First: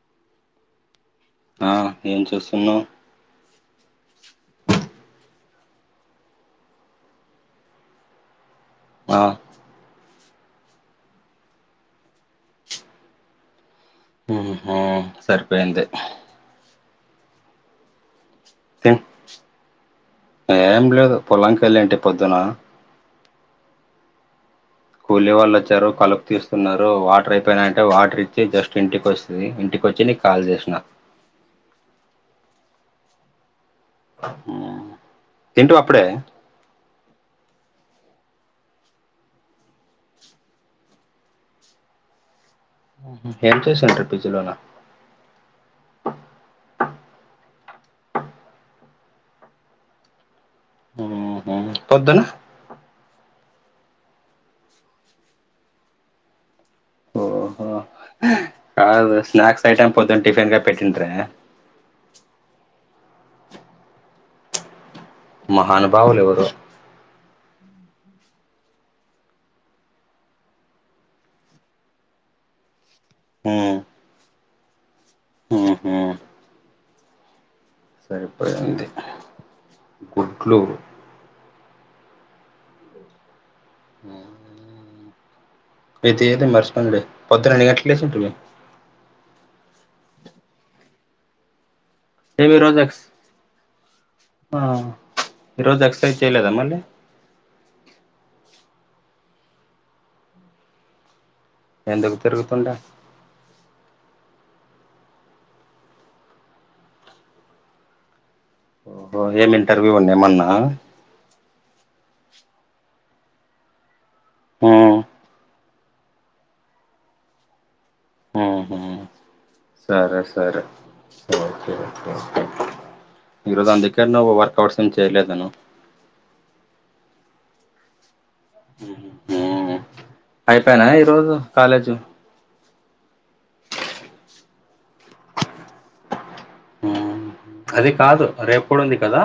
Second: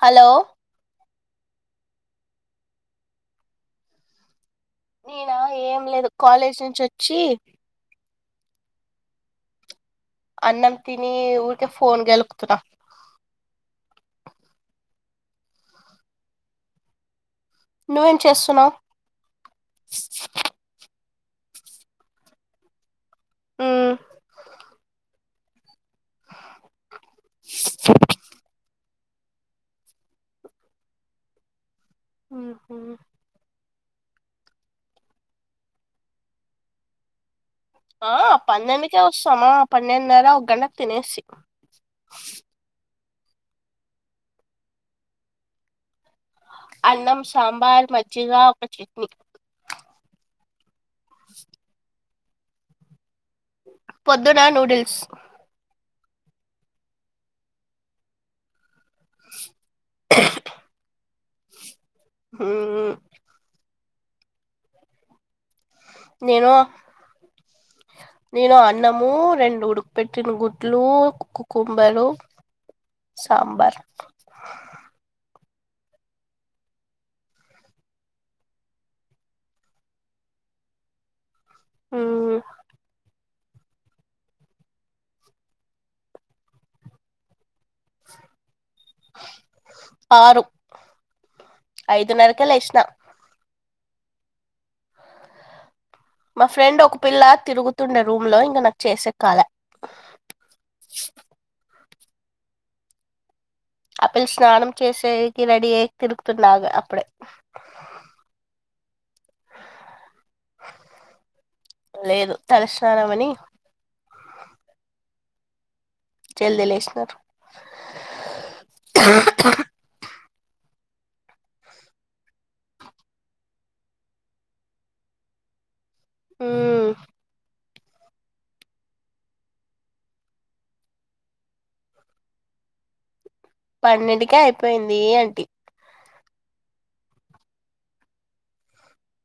Hello ఆ ఏం చేస్తున్నావ్ నేనా ఏం లేదు కాలేజ్ నుంచి వచ్చి ఆ అన్నం తిని ఊరికే ఫోన్ గెలుకుతున్నా ఊహూ సరిపోయింది నువ్వు ఎం తీ ఏం లేదు పొల్లం కెళ్ళింటి పొద్దున కూలీ వాళ్ళు వచ్చారు కలుపు తీస్తున్నారు వాటర్ అయిపోయిన అంటే వాటర్ ఇచ్చి జస్ట్ ఇంటికి వస్తుంది ఇంటికి వచ్చి నీకు కాల్ చేసిన ఉహుమ్ ఉమ్ తింటివి అప్పుడే ఆ పన్నెండుకే వస్తామా పన్నెండున్నర ఒక గంటకు తినేసి ఎమ్ సిస్ ఉన్నాయి ఫ్రిజ్ లోనా అన్నం సాంబార్ మజ్జిగ ఒక చట్నీ ఉహుమ్ పొద్దున పొద్దున నూడిల్స్ ఓహో కా స్నాక్స్ ఐటమ్ పొద్దున టిఫిన్గా పెట్టుంటారే ఆమ్ మహానుభావులు ఎవరో నేను నేను అన్నము రెండు ఉడుకుపెట్టిన గుడ్లు కుకుంబరు సాంబార్ ఉహుమ్ సరిపోయింది గుడ్లు ఆమ్ ఇది ఏదో మర్చిపోయిన్నాడే పొద్దు దాన్ని కట్లేస్ ఉంటున్నం ఆరు ఐదున్నరకె ఏమి ఈ రోజు లేశిన ఎక్స్ ఆ ఈరోజు దాస్క్స్ మా ఫ్రెండ్ ఒక పిల్ల తిరుగుతుండే రూమ్ లో ఇంక నా చేసే కాలే ఎందుకు తిరుగుతుండా ఆపిల్ స్నానం చేసేకి రెడీ అయి తిరుగుతున్నాగా అప్పుడే ఓహో ఏమి ఇంటర్వ్యూందా ఏమన్నా లేదు తలస్నానమని ఉ జల్ద లేష్నరు సరస్ సరే ఓకే ఈరోజు ఆన్ దగ్గర నువ్వు వర్కఅవుట్స్ ఏమి చేయలేదను ఉ అయిపోయానా ఈరోజు కాలేజు పన్నెంటికే అయిపోయింది అంటీ అది కాదు రేపుకూడుంది కదా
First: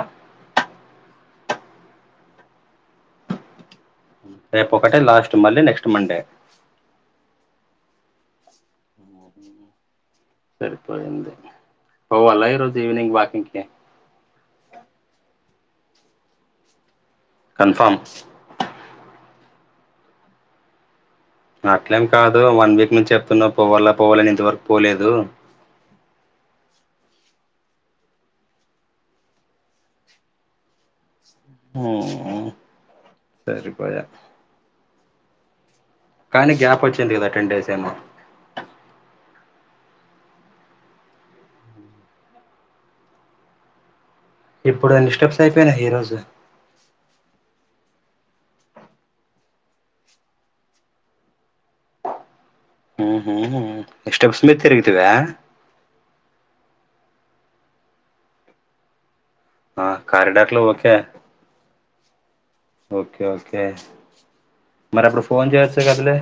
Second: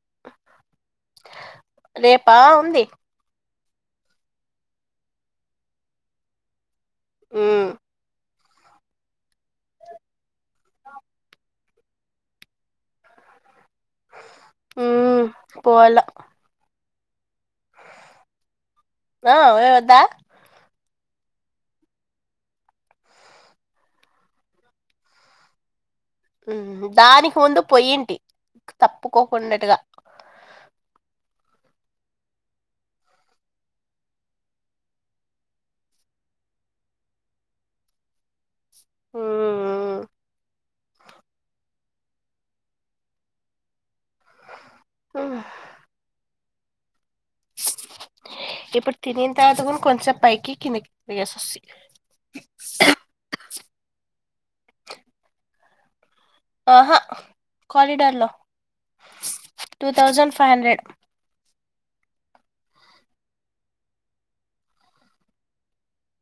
రేపా ఉంది రేపు ఒకటే లాస్ట్ మళ్ళీ నెక్స్ట్ మండే ఉ సరిపోయింది పోవాల ఈరోజు ఈవినింగ్ వాకింగ్కి పోవాలా కన్ఫార్మ్ దా అట్లేం కాదు వన్ వీక్ నుంచి చెప్తున్నావు పోవాల పోవాలని ఇంతవరకు పోలేదు దానికి ముందు పొయింటి తప్పుకోకుండాట్టుగా సరిపోయా కానీ గ్యాప్ వచ్చింది కదా టెన్ డేస్ ఏమో ఉ ఇప్పుడు ఎన్ని స్టెప్స్ మ్మ్ అయిపోయినయ్ ఈ రోజు ఇప్పుడు తినిని తర్వాత కూడ కొంచప్ పైకికిందికి పోయిసోస్సి హ హ స్టెప్స్ మీద్ తిరిగితివా ఆహా కారిడార్ లో టూ ఆ థౌజండ్ ఫైవ్ కారిడార్ లో హండ్రెడ్ ఓకే ఓకే ఓకే మరి అప్పుడు ఫోన్ చేయచ్చా కదిలే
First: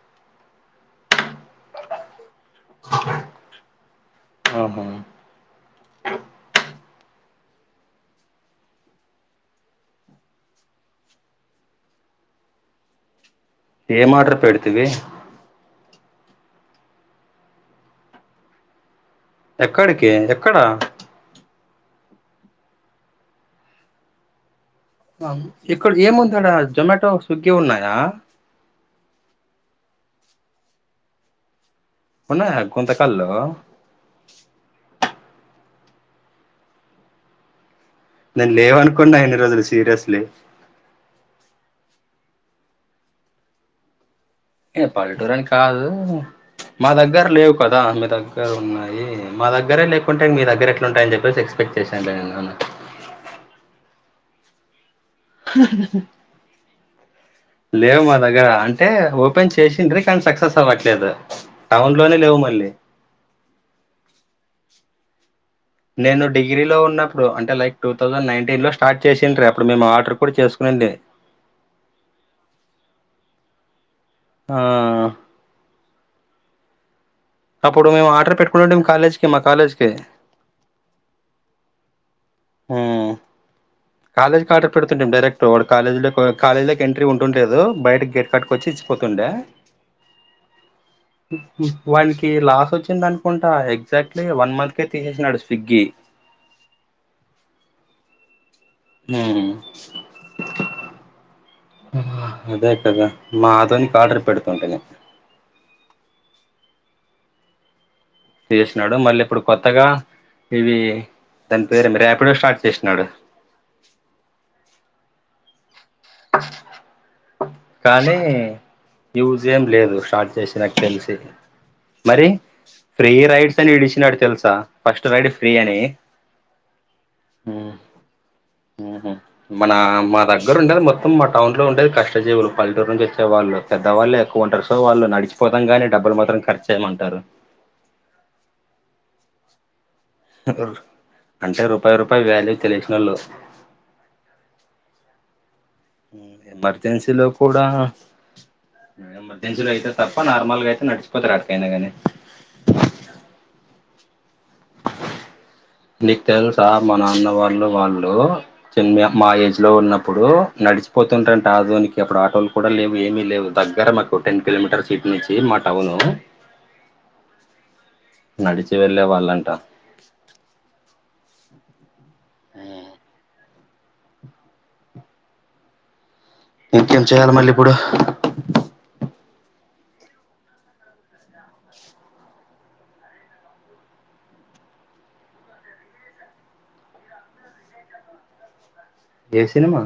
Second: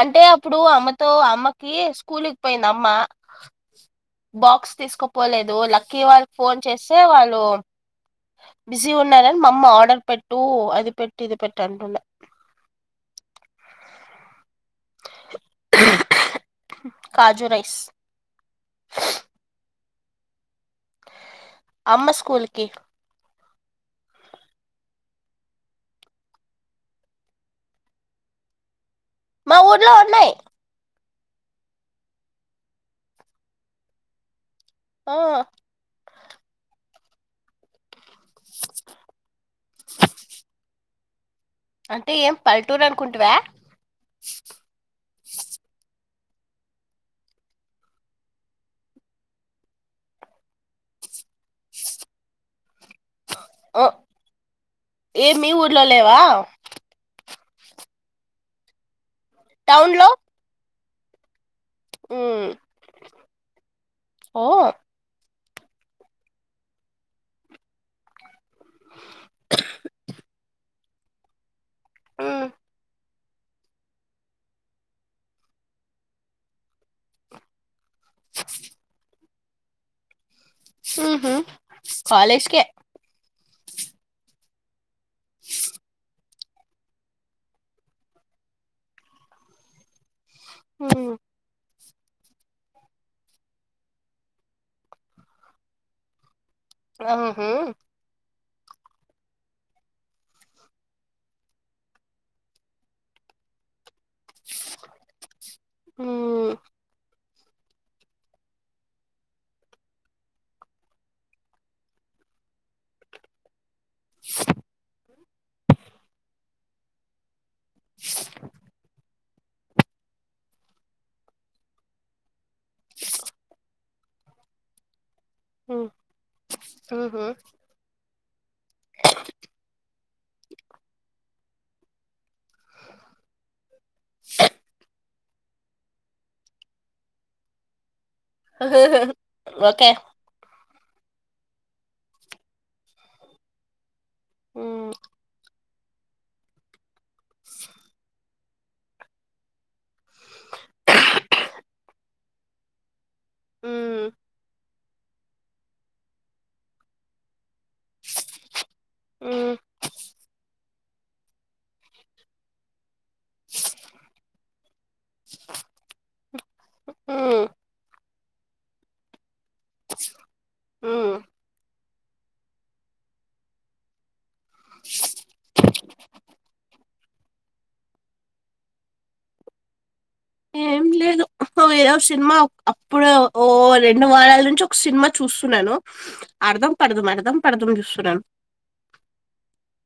అంటే అప్పుడు అమ్మతో అమ్మకి స్కూల్కి పోయింది అమ్మ బాక్స్ ఆహా తీసుకుపోలేదు లక్కీ వాళ్ళ ఫోన్ చేస్తే వాళ్ళు బిజీ ఉన్ననని మా అమ్మ ఆర్డర్ పెట్టు అది పెట్టు ఇది పెట్టు అంటున్న ఏ మాడర్ పెడుతువి కాజు రైస్ ఎక్కడికి ఎక్కడా అమ్మ స్కూల్కి ఇక్కడ ఏముందండి జొమాటో స్విగ్గీ ఉన్నాయా మా ఊర్లో ఉన్నాయి ఉన్నయ గుంత కల్లో ఆ నేను లేవనుకున్నా ఎన్ని రోజులు సీరియస్లీ అంటే ఏం పల్లెటూరు అనుకుంటివ ఏ పల్లెటూరని కాదు మా దగ్గర లేవు కదా మీ దగ్గర ఉన్నాయి మా దగ్గరే లేకుంటే మీ దగ్గర ఎట్లుంటాయని చెప్పేసి ఎక్స్పెక్ట్ [unintelligible] ఏ మీ ఊర్లో లేవ లేవు మా దగ్గర అంటే ఓపెన్ టౌన్ చేసిండ్రి లో కానీ సక్సెస్ అవ్వట్లేదు టౌన్ లోనే లేవు మ్మ్ మళ్ళీ ఓ నేను డిగ్రీ లో ఉన్నప్పుడు అంటే లైక్ టూ థౌజండ్ నైన్టీన్ లో స్టార్ట్ చేసిండ ర అప్పుడు మేము ఆర్డర్ కూడ చేసు [unintelligible] మ్మ్ ఆ అప్పుడు మేము ఆర్డర్ పెట్టుకుంటంటే కాలేజ్కి మా కాలేజ్కి ఉహు కాలేజ్కే ఉమ్, కాలేజ్కి ఆర్డర్ [unintelligible] కాలేజీలోకి ఎంట్రీ ఉంటుండలేదు బయటకి గేట్ కట్టుక వచ్చి ఇచ్చిపోతుండే మ్మ్ వాడికి లాస్ వచ్చింది అనుకుంటా ఎగ్జాక్ట్లీ వన్ మంత్కే తీసేసాడు స్విగ్గి ఆహా హు అదే కదా [unintelligible] [unintelligible] ఉంటంది మ్మ్ చేసినాడు మళ్ళీ ఇప్పుడు కొత్తగ ఇవి దాని పేరు ఏంపెరు ర్యపిడో స్టార్ట్ చేసినాడు అ కానీ యూజియం లేదు స్టార్ట్ చేసినకు తెలిసి మరి ఫ్రీ రైడ్స్ అని ఇడి [unintelligible] తెలుసా ఫస్ట్ రైడ్ ఫ్రీ అని మ్మ్ ఊహూ మన మా దగ్గర ఉండేది మొత్తం మా టౌన్ లో ఉండేది కష్టజీవులు [unintelligible] నుంచి వచ్చేళ్ళ పెద్దవల్లే ఎక్కువ ఉంటారు సోళ్ళు నడిచ పోతం గానీ డబ్బులు మాత్రం ఖర్చు చేయ్యమంటారు ఒకే అంటే రూపాయి రూపాయి వ్యాల్యూ తెలిసినోళ్ళు ఉ ఎమర్జెన్సీలో కూడ ఎమర్జెన్సీ అయితే తప్ప నార్మల్గా అయితే నడుచకోతారు అట్కనగానే హు నీకు తెలుసా మ నాన్న వాళ్ళు వాళ్ళు చిన్ మా మ్మ్ ఏజ్ లో ఉన్నప్పుడు నడిచిపోతుంటారంటే ఆధునికి అప్పుడు ఆటోలు కూడ లేవు ఏమీ లేవు దగ్గర మాకు టెన్ కిలోమీటర్స్ ఇటు నుంచి మా టౌను ఉ నడిచి వెళ్ళే వాళ్ళంట మ్మ్ ఆ ఇంకేం చేయాలి మళ్ళీ ఇప్పుడు ఏం లేదు వేరే సినిమా అప్పుడు ఓ రెండు వారాల నుంచి ఒక సినిమా చూస్తున్నాను అర్ధం పడుదుం అర్ధం పడుదుం చూస్తున్నాను ఏ సినిమా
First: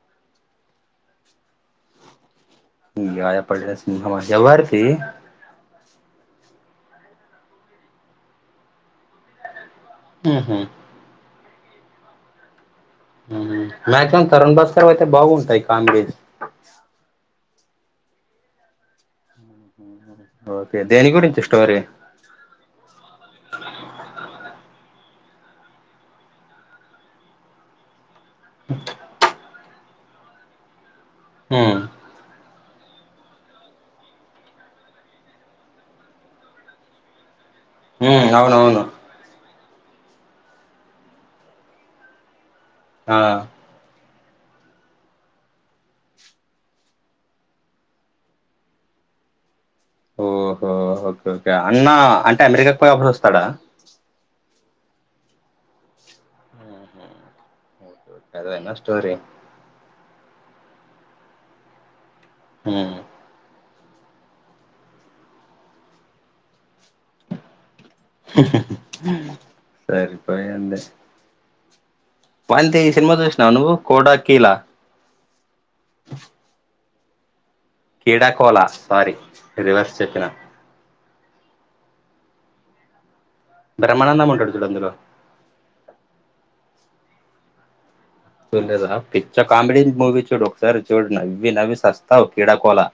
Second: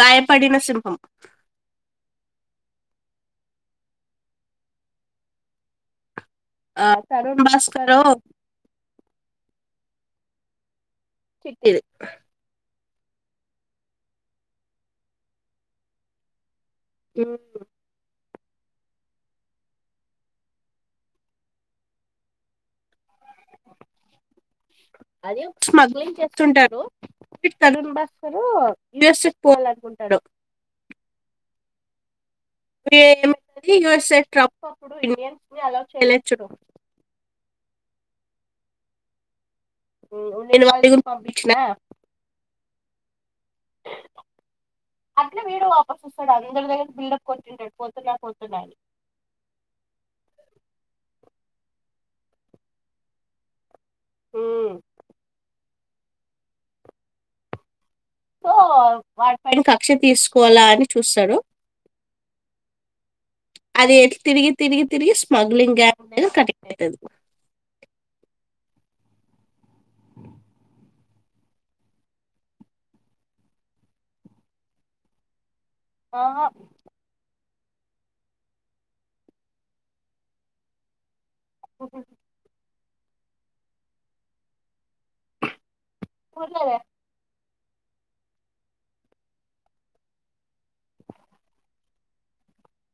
గాయపడిన సింహం గాయపడిన సింహమా ఎవరిది ఆ తరుణ్ భాస్కర్ ఆహా నిఖిల్ మ్యాక్సిమమ్ తరుణ్ భాస్కర్ వైతే బాగుంటాయి కాం ఉ ఓకే దేనికి గురించి స్టోరి అదే స్మగ్లింగ్ చేస్తుంటారు తరుణ్ భాస్కర్ యుఎస్ కి పోవాల కుంటాడు ఆ ఏమి యుఎస్ఎ ట్రంప్ అప్పుడు ఇండియన్స్ని అలో చేయలేదు చూడు హ అవునవును నేను వాళ్ళ గురు పంపించిన ఆ అట్లే వీడు వాపస్ వస్తాడు అందరి దగ్గర బిల్డప్ కొట్ంటాడు పోతున్నా పోతున్నా అని ఓహో ఓకే ఓకే అన్నా అంటే అమెరికాకి పోయి అప్పుడస్తాడా ఉమ్. సో అదేనా స్టోరీ వాడి పైన కక్ష తీసుకోవాలా అని చూస్తరు హ అది ఎట్ తిరిగి తిరిగి తిరిగి స్మగ్లింగ్ గ్యాప్ అ కంటిన్యూ అయితది ఆహా సరిపోయింది వల్తీ ఈ సినిమా చూసినవా నువు కోడా కీలా ఆహా క్రీడాకోళ సారీ రివర్స్ చెప్పిన ఓహ బ్రహ్మానందం ఉంటడు చూడు అందులో పర్లదే చూలేదా పిచ్చా కామెడీ మూవీ చూడు ఒకసారి చూడు నవ్వి నవ్వి సస్తావు క్రీడాకోలా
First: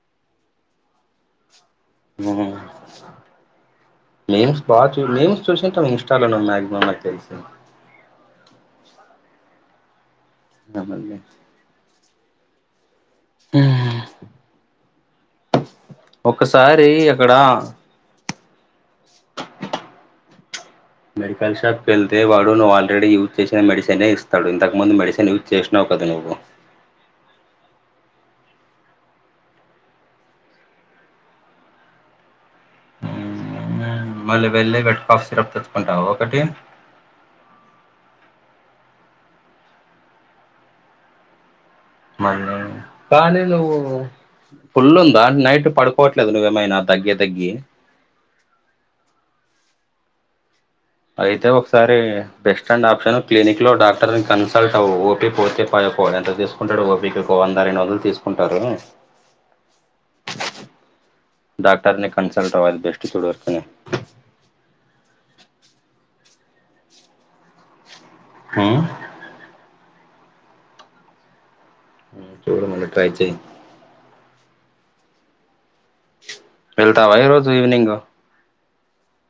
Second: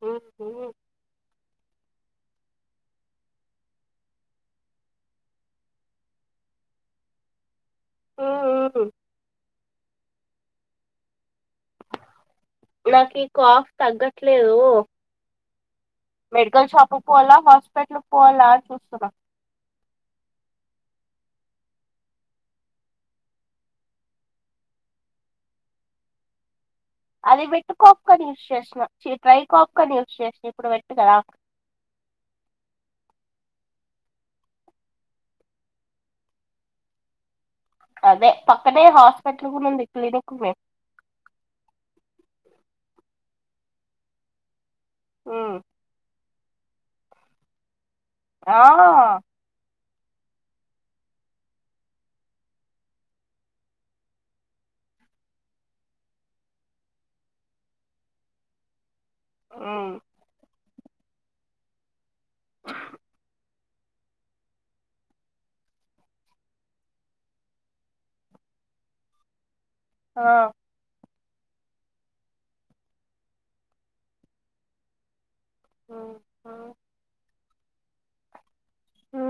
ఆ ఉ మిమ్స్ బాగా చూ మిమ్స్ చూసింటే ఇన్స్టాలో నువ్వు మాక్సిమం నాకు తెలిసి ఆ ఆ నెమ్మదిగా నాకు ఈ కాఫ్ తగ్గట్లేదు మెడికల్ ఒకసారి షాప్ కు అక్కడ పోవాలా హాస్పిటల్కి పోవాలా అని చూస్తున్న మెడిల్ షాప్కి వెళ్తే వాడు నువ్వు ఆల్రడీ యూజ్ చేసిన మెడిసేనే ఇస్తా ఇంతముందు మెడిసిన్ యూజ్ చేసినవు కదా ను ఓవో అది వెట్టుకోఫ్ కని యూస్ చేసినా చీ డ్రై కాఫ్గాని యూజ్ చేసా ఇప్పుడు పెట్టు కదా ఊ మళ్ళీ వెళ్ళి వెట్ కాఫ్ సిరప్ తెచ్చుకుంటావు ఒకటి అదే పక్కనే హాస్పిటల్ కూడా ఉంది క్లినిక్ మేము మనం కానీ నువ్వు ఫుల్ ఉందా నైట్ పడుకోవ లేదు నువ్వేమయిన తగ్గి తగ్గి ఆ అయితే ఒకసారి బెస్ట్ అండ్ ఆప్షన్ క్లినిక్ లో డాక్టర్ కన్సల్ట్ అవు ఓకె పోతే పయ ఎంత తీసుకుంటాడు ఓపికి వంద రండు రోజులు తీసుకుంటారు ఉం డాక్టర్ని కన్సల్ట్ అది బెస్ట్ చూడు వర్క్ ని ఆ ఆ ఊ చూడు ముందు ట్రై చెయ్ ఊ వెళ్తావా ఈ రోజు ఈవినింగ్ ఊ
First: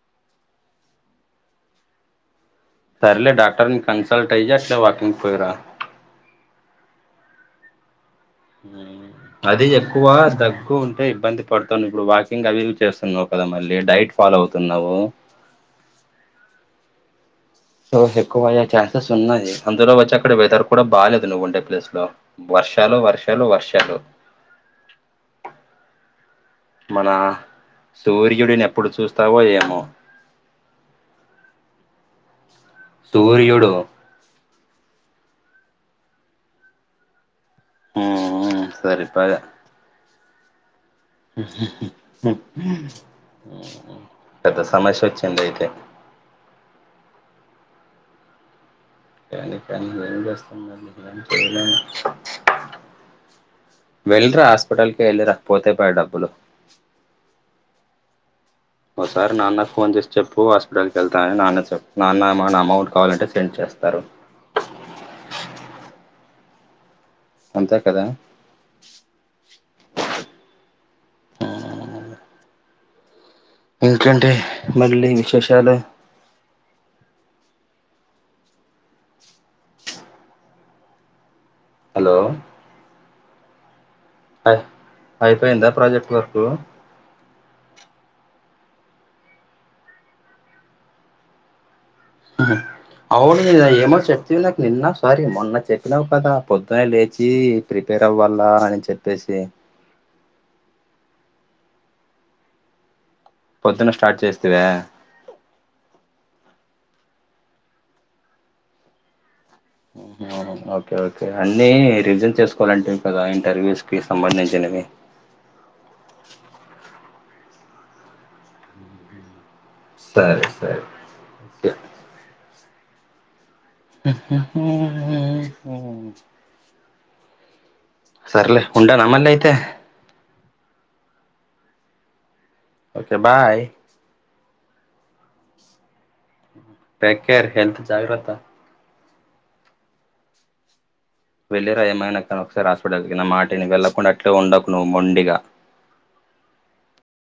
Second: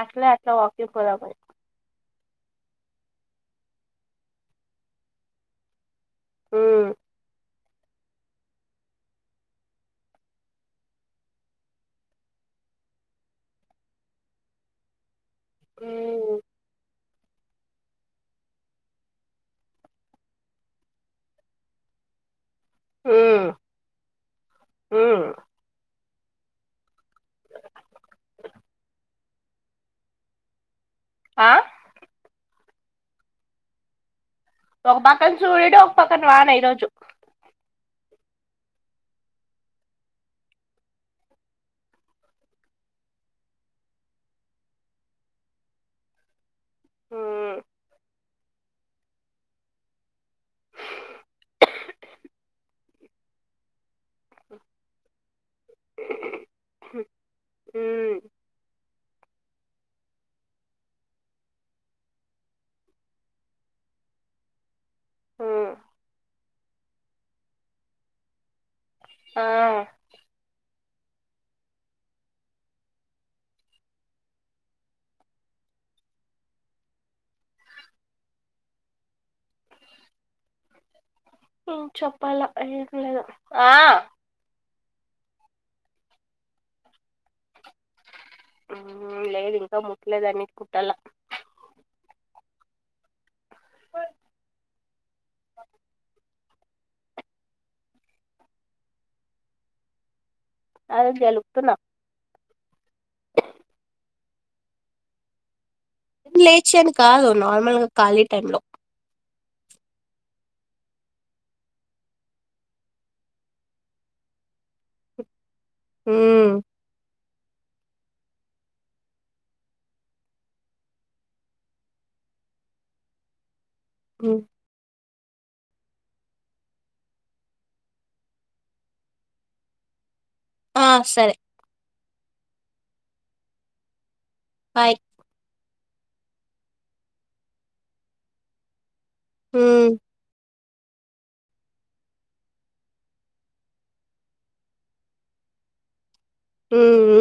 ఆట్లా ఆట్లా వాకింగ్ పోదామని సర్లే డాక్టర్ని కన్సల్ట్ అయి అట్ల వాకింగ్ పోయిరా అది ఎక్కువ తగ్గు ఉంటే ఇబ్బంది పడుతం ఇప్పుడు వాకింగ్ అవి ఇవి చేస్తున్నావ్ కదా మళ్ళీ డైట్ ఫాలో అవుతున్నావు ఊ సో ఎక్కువ అయ్యే ఛాన్సెస్ ఉన్నాయి అందులో వచ్చి అక్కడ వెదర్ కూడా బాలేదు నువ్వు ఉండే ప్లేస్ లో వర్షాలు వర్షాలు వర్షాలు హ్మ్ మన సూర్యుడిని ఎప్పుడు చూస్తావో ఏమో ఆ సూర్యుడు ఒక పక్కన సూర్యుడు ఒక పక్కన వాన ఈరోజు ఊ ఊ సరిపాయ ఊ పెద్ద సమస్య వచ్చింది అయితే ఊ కానీ కానీ ఏం చేస్తా ఇపుడు ఏం చేయలేం వెళ్ళిరా హాస్పిటల్ కి వెళ్ళిరా పోతే పయే డబ్బులు ఊ ఒకసారి నాన్న ఫోన్ చేసి చెప్పు హాస్పిటల్కి వెళ్తాని నాన్న చెప్ నాన్న ఏమాన్న అమౌంట్ కావాలంటే సెండ్ చేస్తాను తరు ఊ అంతే కదా ఆ ఆ ఏంటండీ మళ్ళీ విశేషాలు ఆ హలో చెప్పాలా ఏం లేదు అయిపోయిందా ప్రాజెక్ట్ వర్కు ఉమ్ లేదు ఇంకా ముట్లేదాన్ని కుట్టాల అవును నిన్న ఏమో చెప్తివి నాకు నిన్న సారీ మొన్న చెప్పినావు కదా పొద్దునే లేచి ప్రిపేర్ అవ్వాలా అని చెప్పేసి అదే గెలుకుతున్న వా లేచాని కాదు నార్మల్ గా ఖాళీ టైమ్ లో ఉహు అవునవును ఓకే ఓకే అన్నీ రివిజన్ చేసుకోవాలంటివి కదా ఇంటర్వ్యూస్ కి సంబంధించినవి హ్మ్ సరే సరే ఒకే సర్లే ఉండాన మళ్ళీ అయితే ఆ సరే okay bye bye take care health జాగ్రత్త హ్మ్మ్ వెళ్ళి రా ఏమైనా కానీ ఒకసారి హాస్పిటల్ కి నా మాటిని వెళ్కుండా అట్లే ఉండకు నువ్ మొండిగా హ్మ్మ్